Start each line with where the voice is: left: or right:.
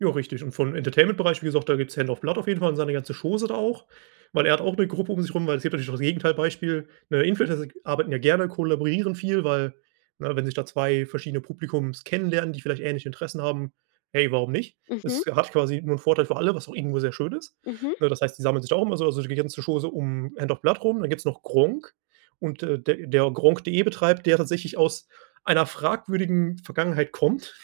right: Ja richtig und von dem Entertainment Bereich, wie gesagt, da gibt's HandsOfBlood auf jeden Fall und seine ganze Chose da auch, weil er hat auch 'ne Gruppe um sich rum, weil es gibt natürlich auch das Gegenteil Beispiel. Ne, Influencer g arbeiten ja gerne, kollaborieren viel, weil, ne, wenn sich da 2 verschiedene Publika kennenlernen, die vielleicht ähnliche Interessen haben, hey, warum nicht?
left: Mhm.
right: Es hat quasi nur 'n Vorteil für alle, was auch irgendwo sehr schön ist.
left: Mhm.
right: Ne, das heißt, die sammeln sich da auch immer so, also die ganze Chose um HandsOfBlood rum. Dann gibt's noch Gronkh und, äh, der der Gronkh.de betreibt, der tatsächlich aus einer fragwürdigen Vergangenheit kommt.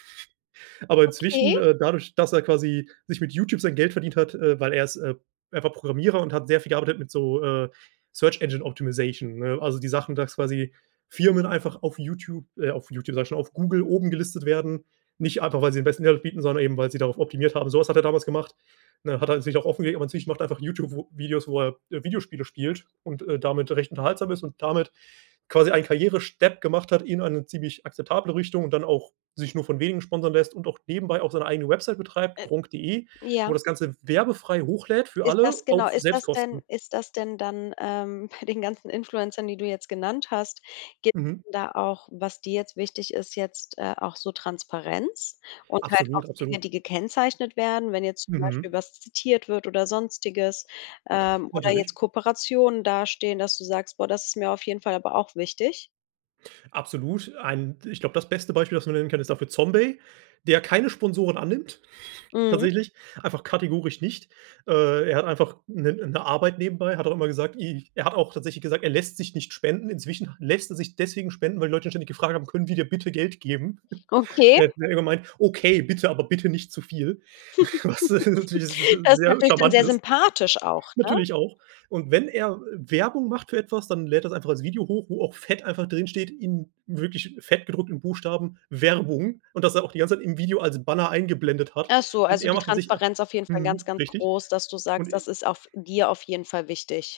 right: Aber inzwischen
left: Okay.
right: äh, dadurch, dass er quasi sich mit Youtube sein Geld verdient hat, äh, weil er ist, äh, einfach Programmierer und hat sehr viel gearbeitet mit so, äh, Search Engine Optimization, ne? Also, die Sachen, dass quasi Firmen einfach auf Youtube äh, auf Youtube, sage ich schon, auf Google oben gelistet werden. Nicht einfach, weil sie den besten Mehrwert bieten, sondern eben, weil sie darauf optimiert haben. Sowas hat er damals gemacht, ne? Hat er an sich auch offengelegt, aber inzwischen macht er einfach Youtube Vo Videos, wo er, äh, Videospiele spielt und, äh, damit recht unterhaltsam ist und damit quasi einen Karrierestep gemacht hat in eine ziemlich akzeptable Richtung und dann auch sich nur von Wenigen sponsern lässt und auch nebenbei auch seine eigene Website betreibt,
left: Äh.
right: Gronkh.de, wo
left: Ja.
right: er das Ganze werbefrei hochlädt für
left: Ist
right: alle
left: das genau,
right: auf
left: ist das denn
right: Selbstkosten.
left: ist das dann, ähm, bei den ganzen Influencern, die du jetzt genannt hast, gibt
right: Mhm.
left: es da auch, was dir jetzt wichtig ist, jetzt, äh, auch so Transparenz und halt auch
right: Absolut,
left: Dinge,
right: absolut.
left: die gekennzeichnet werden, wenn jetzt zum
right: Mhm.
left: Beispiel was zitiert wird oder Sonstiges, ähm, oder
right: Natürlich.
left: jetzt Kooperationen dastehen, dass du sagst: „Boah, das ist mir auf jeden Fall aber auch wichtig"?
right: Absolut. Ein, ich glaube, das beste Beispiel, was man nennen kann, ist dafür ZomBay, der keine Sponsoren annimmt,
left: Mhm.
right: tatsächlich, einfach kategorisch nicht. Äh, er hat einfach 'ne 'ne Arbeit nebenbei. Er hat auch immer gesagt, i er hat auch tatsächlich gesagt, er lässt sich nicht spenden. Inzwischen lässt er sich deswegen spenden, weil die Leute ständig gefragt haben: „Können wir dir bitte Geld geben?"
left: Okay.
right: Er hat dann irgendwann gemeint: „Okay, bitte, aber bitte nicht zu viel." Was natürlich s
left: Das ist
right: sehr
left: natürlich dann
right: charmant
left: sehr
right: ist.
left: sympathisch auch, ne?
right: Natürlich auch. Und wenn er W Werbung macht für etwas, dann lädt er das einfach als Video hoch, wo auch fett einfach drinsteht, in wirklich fett gedruckten Buchstaben „Werbung" und das er auch die ganze Zeit im Video als Banner eingeblendet hat.
left: Ach so,
right: Und
left: also
right: er
left: die
right: macht an sich h
left: Transparenz auf jeden Fall ganz,
right: mhm,
left: ganz
right: richtig.
left: groß, dass du
right: Und
left: sagst,
right: e
left: das ist auf dir auf jeden Fall wichtig.